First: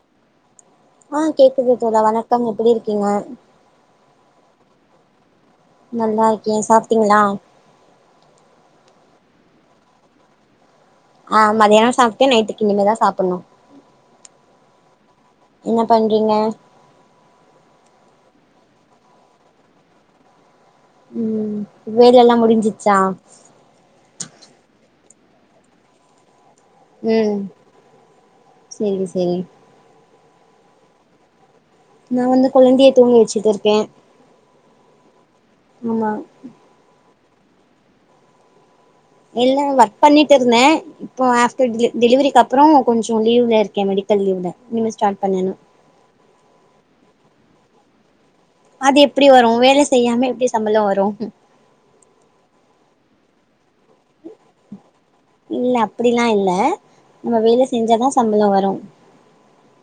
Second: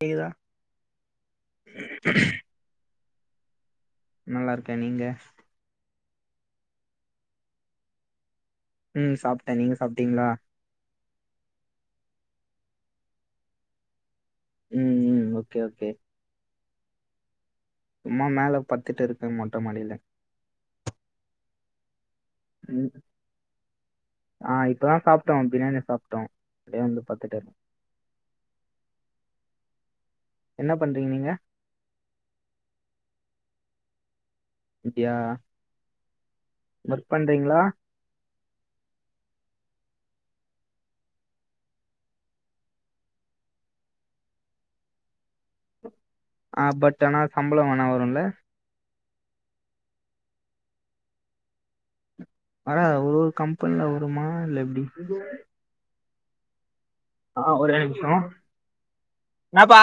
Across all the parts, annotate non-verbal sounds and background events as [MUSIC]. கேக்குதா ஆ கேக்குது தோழா வணக்கம் எப்பிடி இருக்கீங்க நல்லா இருக்கேன் நீங்க நல்லா இருக்கேன் சாப்ட்டீங்ளா ம் சாப்ட்ட நீங்க சாப்ட்டீங்ளா ஆ மதியானோ சாப்ட்டே நைட்டுக்கு இனிமேதா சாப்புணு ம் ம் ஓகே ஓகே நீங்க சும்மா மேல பட்துட்டிருக்க மொட்ட மாடில ம் வேலெல்லா ம் முடிஞ்சிச்சா ஆ இப்பதா சாப்ட்டோ பிரியாணி சாப்ட்டோ அப்டியே வந்து பத்துட்டு ம் இருக்கே செரிங் செரி என்ன பண்றீங் நீங்க நா வந்து கொழந்தைய தூங்க வச்சிட்டுருக்கே அப்டியா ஆமா ஒர்க் பண்றீங்ளா இல்ல ஒர்க் பண்ணிட்டுருந்தே இப்போ ஆஃப்டர் டிலு டெலிவரிக்கப்றோ கொஞ்சோ லீவ்ல இருக்கே மெடிக்கல் லீவ்ல இனிமே ஸ்டாட் பண்ணனு ஆ பட் ஆனா சம்பளோ ஆனா வருல்ல அது எப்டி வரு வேல செய்யாம எப்டி சம்பளோ வரு ஆனா ஒரு ஒரு கம்பெனில வருமா இல்ல எப்டி இல்ல அப்டிலா இல்ல நம்ம ஆ வேல செஞ்சாதா சம்பளோ வரு என்னாப்பா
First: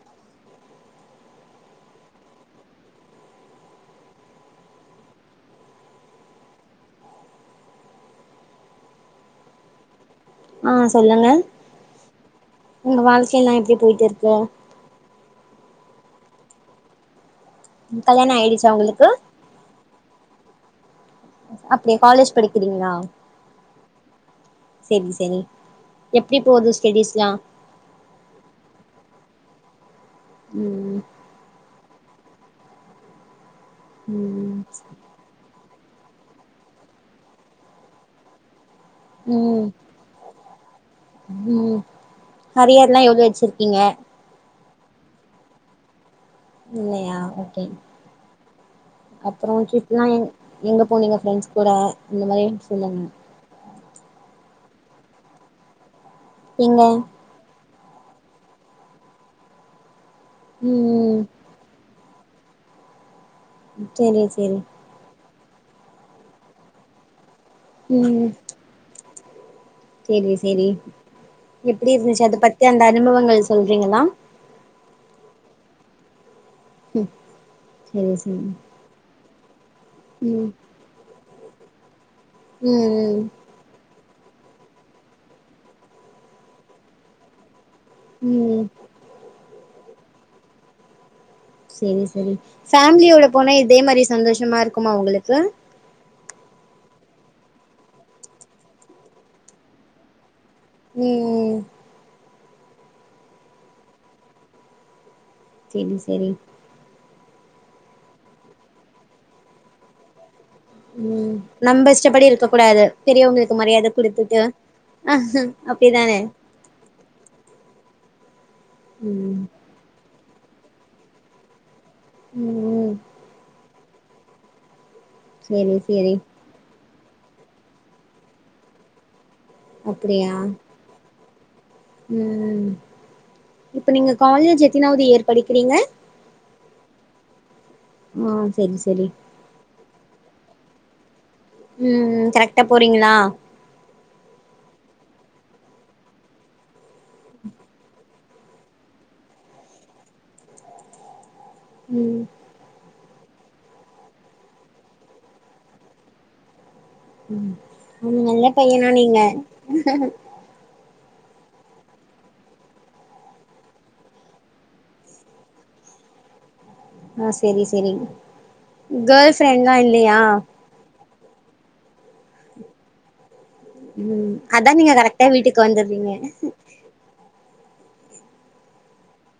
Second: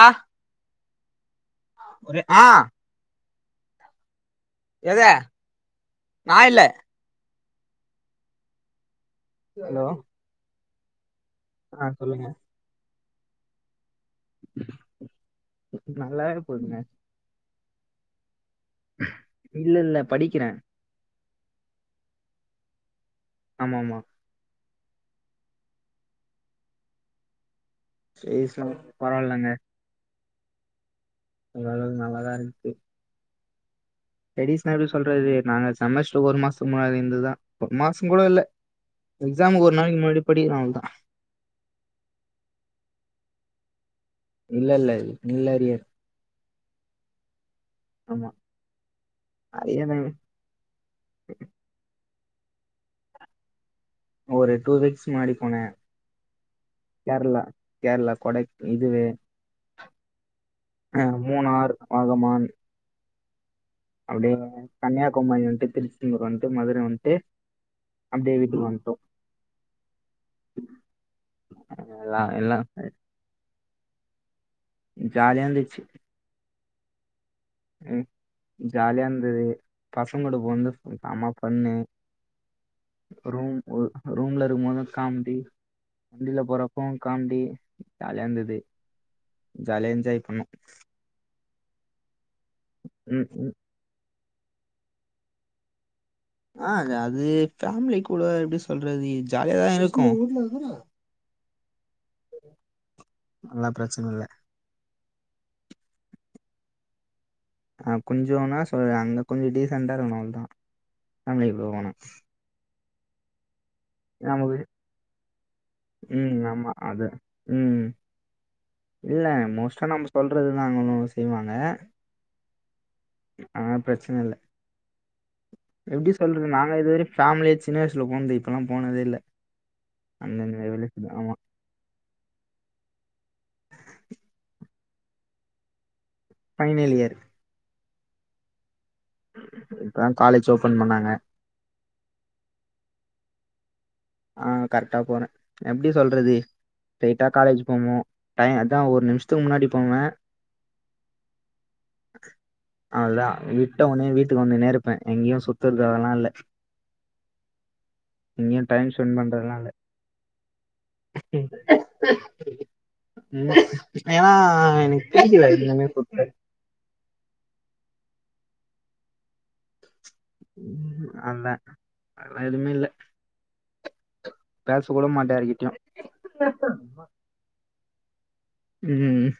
ஒரு ஆ எத நா இல்லை ஹலோ ஆ சொல்லுங்க ஆ சொல்லுங்க உங்க வாழ்க்கைலா எப்டி போய்ட்டுருக்கு நல்லாவே போதுங்க கல்யாணோ ஆய்டுச்சா உங்களுக்கு இல்லல்ல படிக்கிறே அப்டியா காலேஜ் படிக்கிறீங்ளா ஆமாமா செரி செரி எப்டி போது ஸ்டெடீஸ்லா ஸ்டெடீஸ்லா பரவால்லங்க ம் ஓரளவுக் நல்லாதா இருக்து ம் ஸ்டெடீஸ்னா எப்டி சொல்றது நாங்க செமஸ்ட்ரு ஒரு மாஸ்த்துக் முன்னாடி இருந்தத் தா ஒரு மாசோ கூட இல்ல எக்ஸாமுக் ஒரு நாளைக் முன்னாடி படிக்கிறோ அவ்வள் தா ஓ ஓ ஹரியர்லா எவ்ளோ வெச்சிருக்கீங்க இல்லல்ல நில் அரியர் இல்லயா ஓகே ஆமா அப்பறோ அரியர் ட்ரிப்லா எங் எங்க போனீங்க ஃப்ரெண்ட்ஸ் கூட இந்த மாரிலா சொல்லுங்க ஒரு டூ வீக்ஸ் முன்னாடி போனே எங்க கேரளா கேரளா கொடைக் இதுவு ம் அ மூணார், ஆகமான் செரி அப்டியே செரி கன்யாகுமரி வந்ட்டு திருச்செந்தூர் வந்ட்டு மதுர வந்ட்டு அப்டியே வீட்டுக் வந்ட்டோ சேரி சேரி எப்டி எல்லா இருந்துச்சு அத எல்லா பத்தி அந்த அனுபவங்கள் சொல்றீங்களா ம் ஜாலியா இர்ந்துச்சி ம் ம் ஜாலியா இருந்தது பசங்களோட ம் போந்து சம்ம பண்ணு ம் ம் ரூம் ஒ ரூம்ல இருக்கும்போது காமெடி வண்டில போறப்பவு காமெடி ஜாலியா இருந்தது ம் ஜாலியா என்ஜாய் பண்ணோ சேரி சேரி ம் ஃமிலியோட ம் போனா இதே மாரி சந்தோஷமா இருக்குமா உங்களுக்கு ஆ அது ஃபேமிலி கூட எப்டி சொல்றது ஜாலியாதா இருக்கு ம் அதெல்லா பெரச்சன இல்ல சேரி சேரி ஆ கொஞ்சோனா சொல் அங்க கொஞ்சோ டீசண்டா இருக்கணு அவ்ளோதா ம் ஃபேமிலி கூட போனா நம்ம இஷ்டப்படி இருக்க கூடாது பெரியவங்களுக்கு மரியாத குடுத்துட்டு நமக்கு ஆ அப்டி தானே ம் ஆமா அத ம் இல்ல ம் மோஸ்ட்டா நம்ம சொல்றது தா அங்க ஒன்னு செய்வாங்க ம் ஆ ப்ரச்சன இல்ல செரி எப்டி செரி சொல் நாங்க இதுவரயு ஃபேமிலியா சின்ன வயசுல போனது இப்பெல்லா போனதே இல்ல அப்டியா அந்த அந்த [UNINTELLIGIBLE] ஆமா ம் இப்ப நீங்க காலேஜ் எத்தனாவது இயர் படிக்கிறீங்க பைனல் இயர் ஆ செரி செரி இப்பதா காலேஜ் ஓப்பன் பண்ணாங்க ம் கரெக்ட்டா போறீங்களா ஆ கரெக்டா போறே எப்டி சொல்றது லேட்டா காலேஜ் போவோ டைம் அதா ஒரு நிமிஷத்துக்கு முன்னாடி போவே ம் அவ்ளோதா விட்ட உனே வீட்டுக்கு வந்துன்னே இருப்பே எங்கேயு சுத்துறதுலா இல்ல ம் நல்ல எங்கேயு பையனா டைம் ஸ்பெண்ட் நீங்க பண்றதுலா இல்ல [INAUDIBLE] ம் ஏனா எனக் பிடிக்கல இதுனமே [UNINTELLIGIBLE] சொத்து ஆ செரி செரி கேள் ப்ரெண்ட்லா இல்லயா ம் அல்ல அதெல்லா எதுமே இல்ல ம் அதா பேச நீங்க கூட கரெக்டா மாட்டே வீட்டுக்கு யார்க்கிட்டேயு வந்துடுறீங்க ம்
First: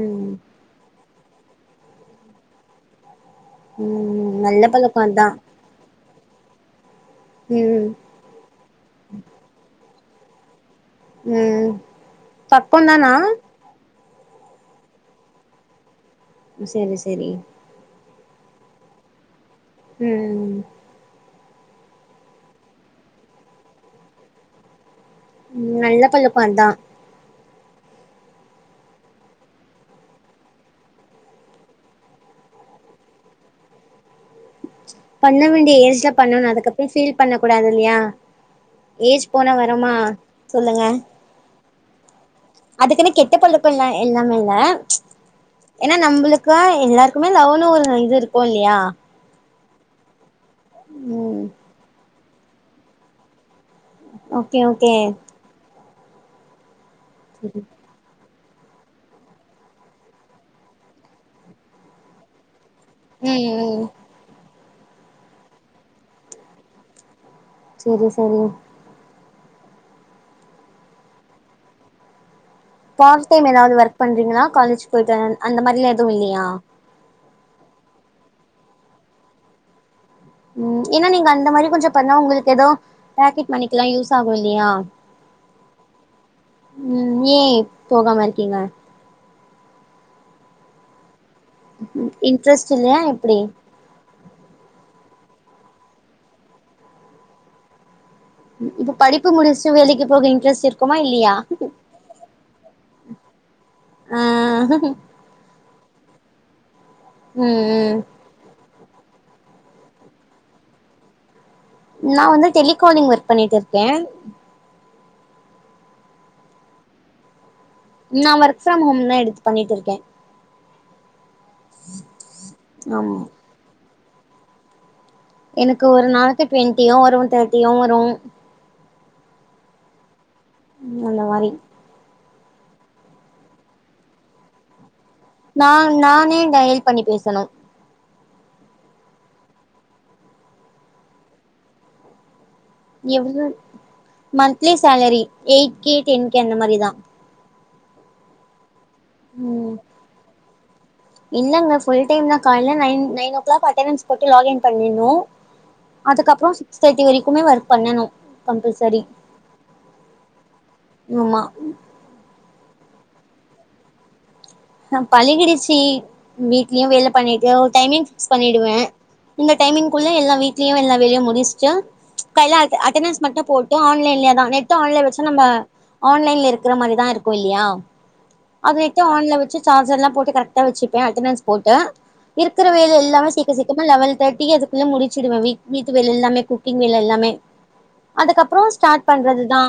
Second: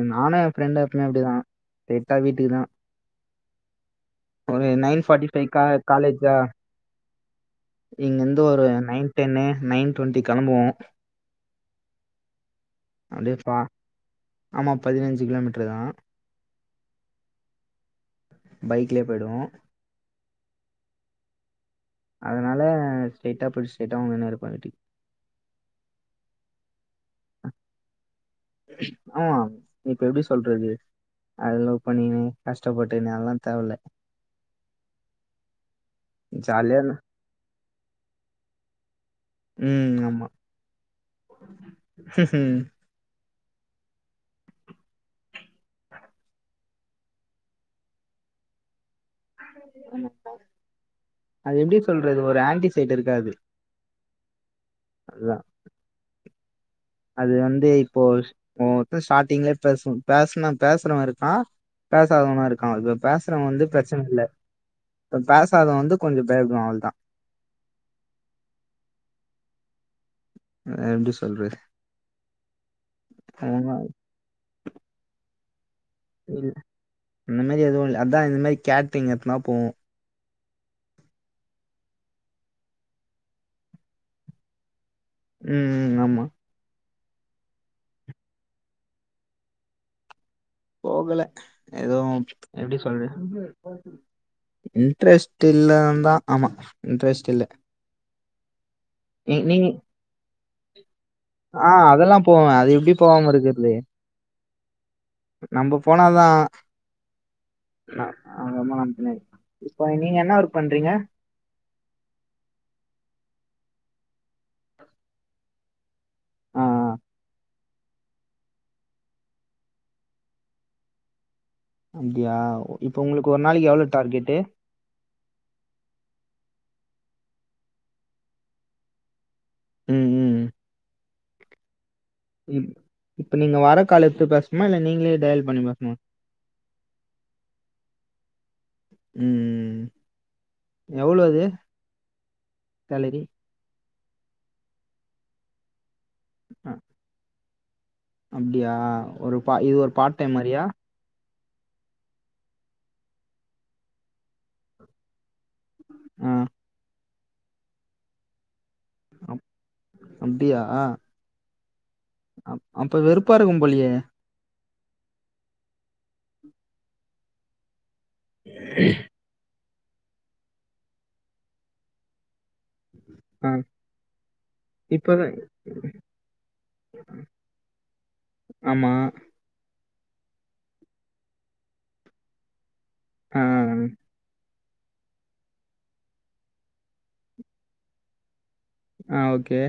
ம் நானு எ ஃப்ரெண்டு எப்பமே அப்டிதா ஸ்ட்ரெயிட்டா வீட்டுக்கு தா ம் நல்ல ஒரு நைன் பழக்கோதா ஃபாட்டி ஃபைவ்க்கா காலேஜா ம் இங்க இருந்து ஒரு நைன் டென்னு நைன் டுவெண்டி கெளம்புவோ ம் பக்கந்தானா அப்டியே பா ஆமா பதினஞ்சு கிலோமீட்டரு தா செரி செரி பைக்லயே போயிடுவோ ம் ம் அதனால ஸ்ட்ரைட்டா போயிட்டு ஸ்ட்ரைட்டா வந்துட்டே இருப்ப வீட்டுக்கு ம் நல்ல பழக்கோ அதா ஆ இப்ப எப்டி சொல்றது அ லவ் பண்ணினு கஷ்டப்பட்டுன்னு அதெல்லா தேவல்ல பண்ண வேண்டிய ஏஜ்ல பண்ணணு ஜாலியா அதுக்கப்புறோ ஃபீல் பண்ண கூடாது இல்லியா ஏஜ் போனா வரமா ம் ஆமா சொல்லுங்க அதுக்குன்னு கெட்ட பழுக்க இல்லா இல்லாம இல்ல ஏனா நம்மளுக்கா எல்லார் க்கு லவனு ஒரு இது இருக்கு இல்லயா ம் அது எப்டி சொல்றது ஒரு ஆன்டிசைடு இருக்காது ஓகே ஓகே அதுதான் அது வந்து இப்போ ஸ் இப்போநாது ஸ்டாட்டிங்லயே பேச பேசன பேசுறவ இருக்கா பேசாதவனா இருக்கா அது பேசுறவ ம் வந்து ம் பிரச்சன இல்ல இப்ப பேசாதவ வந்து கொஞ்ச பேயப்டுவா அவ்ள தா செரி செரி அ எப்டி சொல்றத் பார்ட் டைம் ஏதாது ஒர்க் பண்றீங்களா காலேஜ் போயிட் அந்த மாரிலா எது இல்லியா இல்ல இந்த மாரி எது இல் அதா இந்த மாதி கேட்டிங் எத்னா போகு ம் ஏனா நீங்க அந்த மாரி கொஞ்ச பண்ணா உங்களுக் ஏதோ பேக்கெட் மணிக்கெல்லா யூஸ் ஆகு இல்லியா ம் ம் ஆமா ம் ஏ போகாம இருக்கீங்க போகல எதுவும் இன்ட்ரெஸ்ட் எப்டி இல்லையா எப்டி சொல்றது இன்ட்ரெஸ்ட் இல்லான் தா ஆமா இன்ட்ரெஸ்ட் இல்ல இப்ப படிப்பு நீ- நீங்க முடிச்சுடு வேலைக்கி போக இன்ட்ரெஸ்ட் இருக்குமா இல்லியா ஆ அதெல்லா போவே அது எப்டி போகாம இருக்கிற்து ஆஹ் நம்ம போனாதா இது ஆ ரொம்ப நன்றி இப்ப நீங்க என்ன ஒர்க் பண்றீங்க நா வந்து டெலிகாலிங் ஒர்க் பண்ணிக்ட்டு இருக்கே ஆ ஆ நா ஒர்க் ப்ரம் ஹோம் தா எடுத்து பண்ணிக்ட்ருக்கே அப்படியா இப்ப ஆமா உங்களுக்கு ஒரு நாளைக்கி எவ்வளோ டார்கெட்டு் எனக்கு ஒரு நாளைக்கி டுவெண்ட்டியு வரு தேட்டியு வரு ம் ம் ம் அந்த மாரி இப்ப நீங்க வர கால எடுத்து பேசனுமா இல்ல நீங்களே டயல் பண்ணி நா பேசணுமா நானே டயல் பண்ணி பேசணு ம் எவளோ அது சேலரி இவ் monthly salary eight K ten K அந்த மாரி தா அப்டியா ஒரு பா ம் இது ஒரு பார்ட் டைம் மாரியா இல்லங்க புல் டைம் தா கால்ல nine nine o'clock attendance போட்டு லாக் இன் பண்ணின்ணு ஆ அதுக்கப்புறோ சிக்ஸ் தேட்டி வரைக்குமே ஒர்க் பண்ணணு கம்பல்சரி அப் அப்டியா ஆமா அ அப்ப வெறுப்பா இருக்கும் போலியே நம் பழகிடிச்சு வீட்லயு வேல பண்ணிட்டு ஒரு டைமிங் ஃபிக்ஸ் பண்ணிடுவ இந்த டைமிங்குள்ள எல்லா வீட்லயு எல்லா வேலயு முடுச்சுட்டு காய்ல அட்டெண்டன்ஸ் மட்டு ஆ போட்டு ஆன்லைன்லே தா நெட்டு ஆன்லே வச்சு இப்பதான் நம்ம ஆன்லைன்ல இருக்கிற மாரி தா இருக்கு இல்லியா ஆமா அதுவெக்கு ஆன்ல விட் சு சார்ஜர்லா போட்டு கரெக்டா வெச்சுப்பே அட்டனன்ஸ் போட்டு இருக்கிற வேலை எல்லாம ஆ சீக்கிர செஞ்சுப்ப லெவல் தேர்டிகு அதுக் குள்ள முடிச்சிடுவே வீட்டு வேல எல்லாமே குக்கிங் வேல எல்லாமே அதுக்கப்புற ஸ்டார்ட் ஆ பண்றது ஓகே தா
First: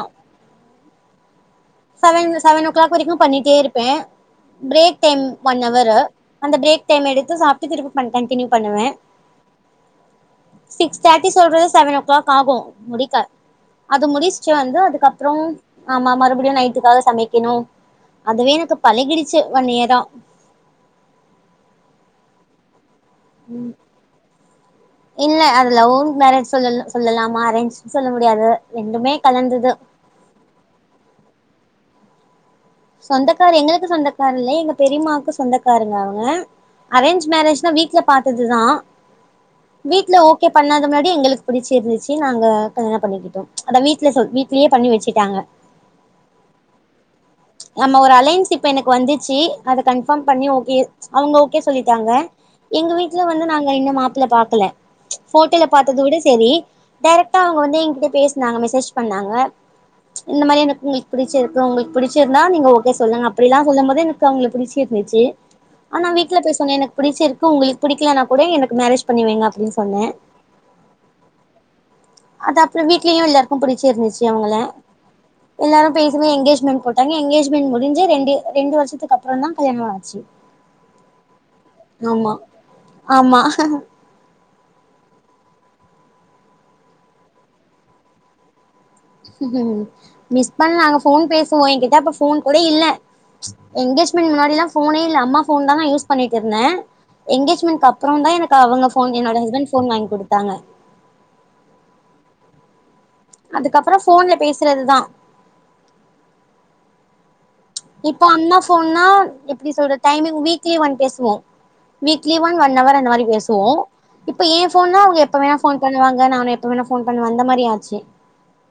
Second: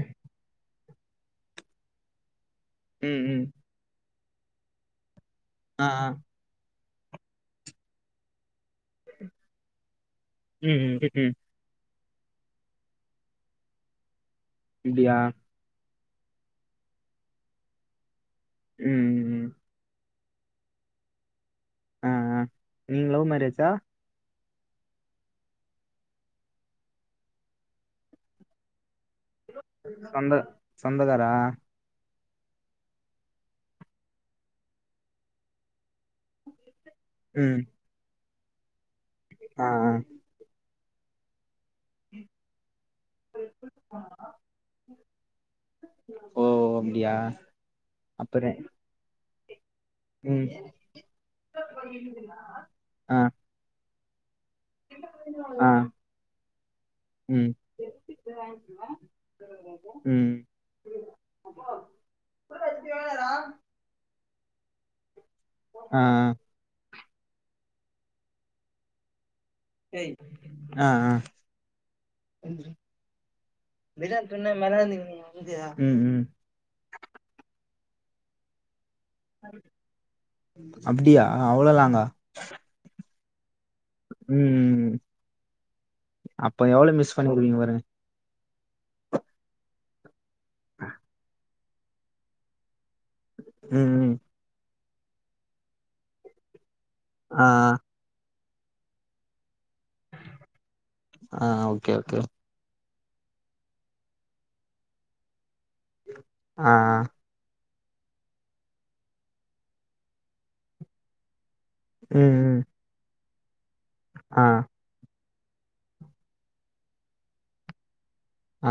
செவன் செவன் ஓ கிளாக் வரைக்கு ம் ம் பண்ணிட்டே இரு பே பிரேக் டைம் ஒன் ஆ அவரு ஆ அந்த பிரேக் டைம் எடுத்து சாப்ட்டு திருப்பி பண் கண்டினியூ பண்ணுவே ம் ம் சிக்ஸ் ம் தேர்ட்டி ம். சொல்றது செவனோ கிளாக் ஆகு முடிக்க அது முடிச்ட்டு வந்து இப்படியா அதுக்கப்புற ஆமா மறுபிடியு நைட்டுக்காக சமைக்கிணு அதுவே எனக்கு ம் ம் பழகிடுச்சு ம். ஒன் இயர்ரா ஆ ஆ நீ லவ் மேரே ம் இல்ல அது லவ் மேரேஜ் சொல்ல சொல்லலாமா அரேஞ்ச் சொல்ல முடியாது ரெண்டுமே கலந்தது சொந்த சொந்தகாரா சொந்தக்கார எங்களுக்கு சொந்தக்கார் இல்ல எங்க பெரியம்மாவுக்கு சொந்தக்காருங்க அவுங்க அரேஞ்ச் ம் மேரேஜ்னா வீட்ல பாத்ததுதா ஆ ஆ வீட்ல ஓ கே பண்ணாத முன்னாடி எங்களுக்கு பிடிச்சிருந்து சி நாங்க கல்யாண பண்ணிக்கிட்டோ அத வீட்ல சொல்லி வீட்லேயே பண்ணி வெச்சுட்டாங்க ஓ அப்டியா நம்ம ஒரு அலையன்ஸ்ஷிப் எனக்கு வந்துச்சு அத கண் ம் பாம்பண்ணி ஓகே அவுங்க ஓகே சொல்லிட்டாங்க எங்க ஆ வீட்ல வந்து நாங்க இன்னு மாப்பிள பாக்கல போட்டோல ஆ பாத்தது விட சரி டேரெக்டா ம் அவுங்க வந்து எங்கிட்ட பேசினாங்க மெசேஜ் பண்ணாங்க ம் இந்த மாரி எனக் உங்களுக் பிடிச்சிருக்கு உங்களுக் பிடிச் நா நீங்க ஓகே சொல்லுங்க அப்பிடில்லா சொல்லு போது எனக்கு அவுங்கல பிடிச்சி இருந்துச்சி ஆ ஆனா வீட்ல பேச உன்ன எனக் புடிச்சிருக்கு உங்ளுக் புடிக்கலனா கூட எனக்கு மேரேஜ் பண்ணி வையிங்க அப்டின் ம் ம் அது அப்புற வீட்லயு எல்லாருக்கு பிடிச்சிருந்துச்சு ண்ண அவங்கள மல இருந்தீங்க நீ வா [UNINTELLIGIBLE] தனியா எங்கேஜ்மெண்ட் முடிஞ்சு ரெண்டு ரெண்டு வருஷத்துக்கு அப் புற தா கல்யாண வாச்சி அப்படியா அவ்வளோ லாங்கா ஆமா ஆமா ம் அப்ப எவ்ளோ மிஸ் பண்ணிருவீங்க பாருங்க மிஸ் பண்ண நாங்க போன் பேசுவோ எங்கிட்ட அப்ப போன் கூட இல்ல ம் ம் எங்கேஜ்மென் முன்னாடிலா போனே இல்ல அம்மா போன் தா நா யூஸ் பண்ணிட் இருந்தே ஆ எங்கேஜ்மெண்ட் அப் அப்புறம்தா எனக்கு அவுங்க ஃபோன் என்னோட ஹஸ்பண்ட் ஃபோன் வாய்ங் குடுத்தாங்க ஆ ஓகே ஓகே ஓ அதுக்கப்புற போன்ல பேசுறதுதா ம் ம் இப்போ அண்ணா போன்னா எப்டி சொல்றத் டைமிங் வீக்லி ஒன் பேசுவோ வீக்லி ம் ஒன் ம் ஒன்னவர் அந்த மாரி பேசுவோ இப்ப ஆ ஏ ஃபோன்னா அவுங்க எப்ப வேண போன் பண்ணுவாங்க நானு எப்ப வேண போன் பண்ணுவ அந்த மாரி ஆச்சு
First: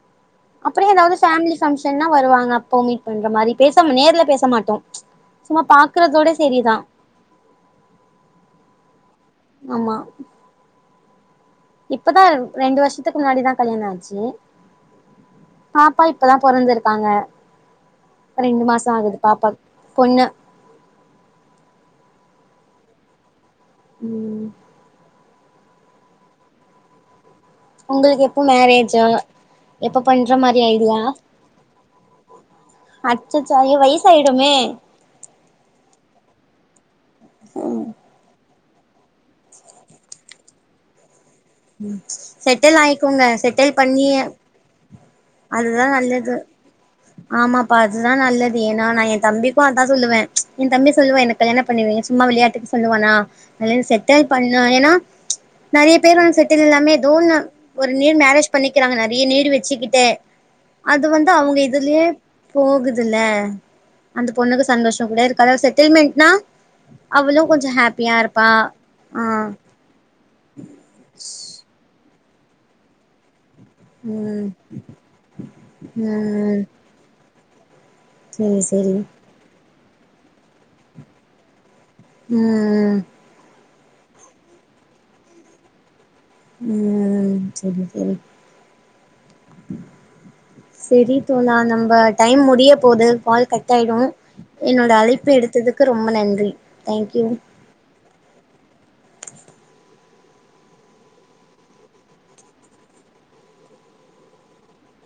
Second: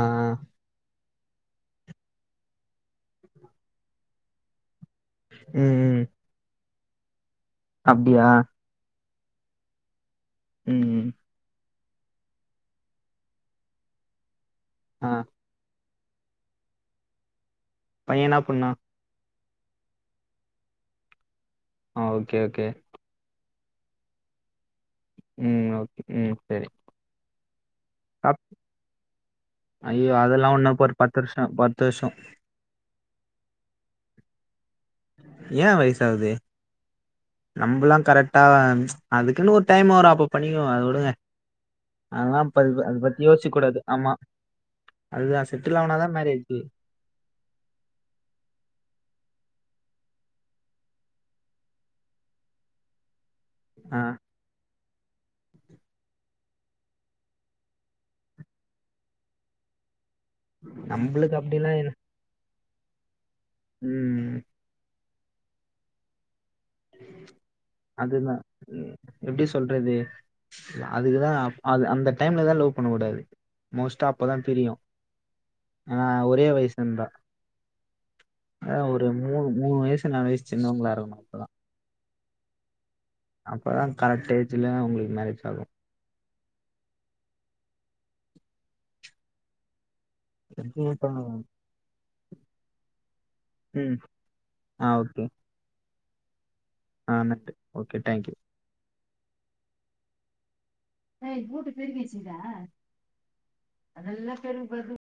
ஆ ஆ அப்புற ஏதாவது பேமிலி பங்ஷன்னா வருவாங்க அப்பவு மீட் பண்ற மாரி பேசம் நேர்ல பேச மாட்டோ சும்மா ம் ம் பாக்குறதோட செரிதா அப்டியா ஆமா ம் இப்பதா ரெண்டு வருஷத்துக்கு முன்னாடி தா கல்யாண ஆச்சு ஆ பாப்பா இப்பதா பொறந்திருக்காங்க பைய என்ன ரெண்டு பண்ணா மாச ஆகுது பாப்பா பொண்ணு ஓ ஓகே ஓகே ம் ம் ஓகே ம் செரி உங்குளுக்கு எப்போ மேரேஜூ எப்ப ஐயோ பண்ற அதெல்லா மாரி ஒன்னு இப்ப ஒரு ஐடியா பத்து வருஷோ பத்து வருஷோ அச்சசோ [INAUDIBLE] வய்சு ஆயிடுமே ஏ வய்சு ஆவூது நம்பலா கரெக்ட் அதுக்குன் ஒரு டைம் வரு அப்போ பண்ணிக்கிலா அத வடுங்க ஆனா பதிப்பு செட்டில் அதுஎல்லாம் அத பத்தி ஆயிக்கோங்க செட்டில் யோசிக்ககூடாது பண்ணி ஆமா அதுதா செட்டுல் ஆவனாதா மேரேஜி ஆமாப்பா அதுதா நல்லது ஏன்னா நா என் தம்பிக்கு அதா சொல்லுவே என் தம்பி சொல்லுவே எனக் கல்யாணம் பண்ணுவீங்க சும்மா விளையாட்டுக்கு சொல்லுவேனா கல்யாணம் ஆ செட்டாய் பண்ணா ஏன்னா நெறைய பேர் வந்து செட் இல்லாமே தோண ஒரு நீர் மேரேஜ் பண்ணிக்கிறாங்க நெறைய நீடு வெச்சுக்கிட்டு அது வந்து நம்பளுக்கு அவுங்க அப்டிலா இல்ல இதுலே போகுதுல அந்த ம் பொண்ணுக்கு சந்தோஷ கூட இருக்காது செட்டில்மெண்ட்னா அவளு கொஞ்ச ஹாப்பியா இருப்பா ஆ பண்ணறது அதுக்குதா அந்த டைம்லதா லவ் பண்ணக்கூடாது மோஸ்டா அப்பதா ம் தெரியு ஏனா ஒரே ம் வய்சு இருந்தா சேரி அ சேரி ஒரு மூணு மூணு வயசு நாளு வயசு சின்னவுங்களா இருக்கணு அப்பதா ம் அப்பதா கரெக்ட் ஏஜ்ல உங்குளுக்கு மேரேஜ் ஆகு உம் செரி செரி செரி தோழா நம்ப டைம் முடிய போது கால் கட் ஆயிடு ம் ஆ என்னோட ஓகே அழைப்ப எடுத்ததுக்கு ரொம்ப நன்றி ஆ தேங்க்யூ நன்றி ஓகே டேங்க்யூ ஏய் ஊட்ட பெருக்கி வெச்சிகிதா நல்லா பெருக்கு பெருக்கு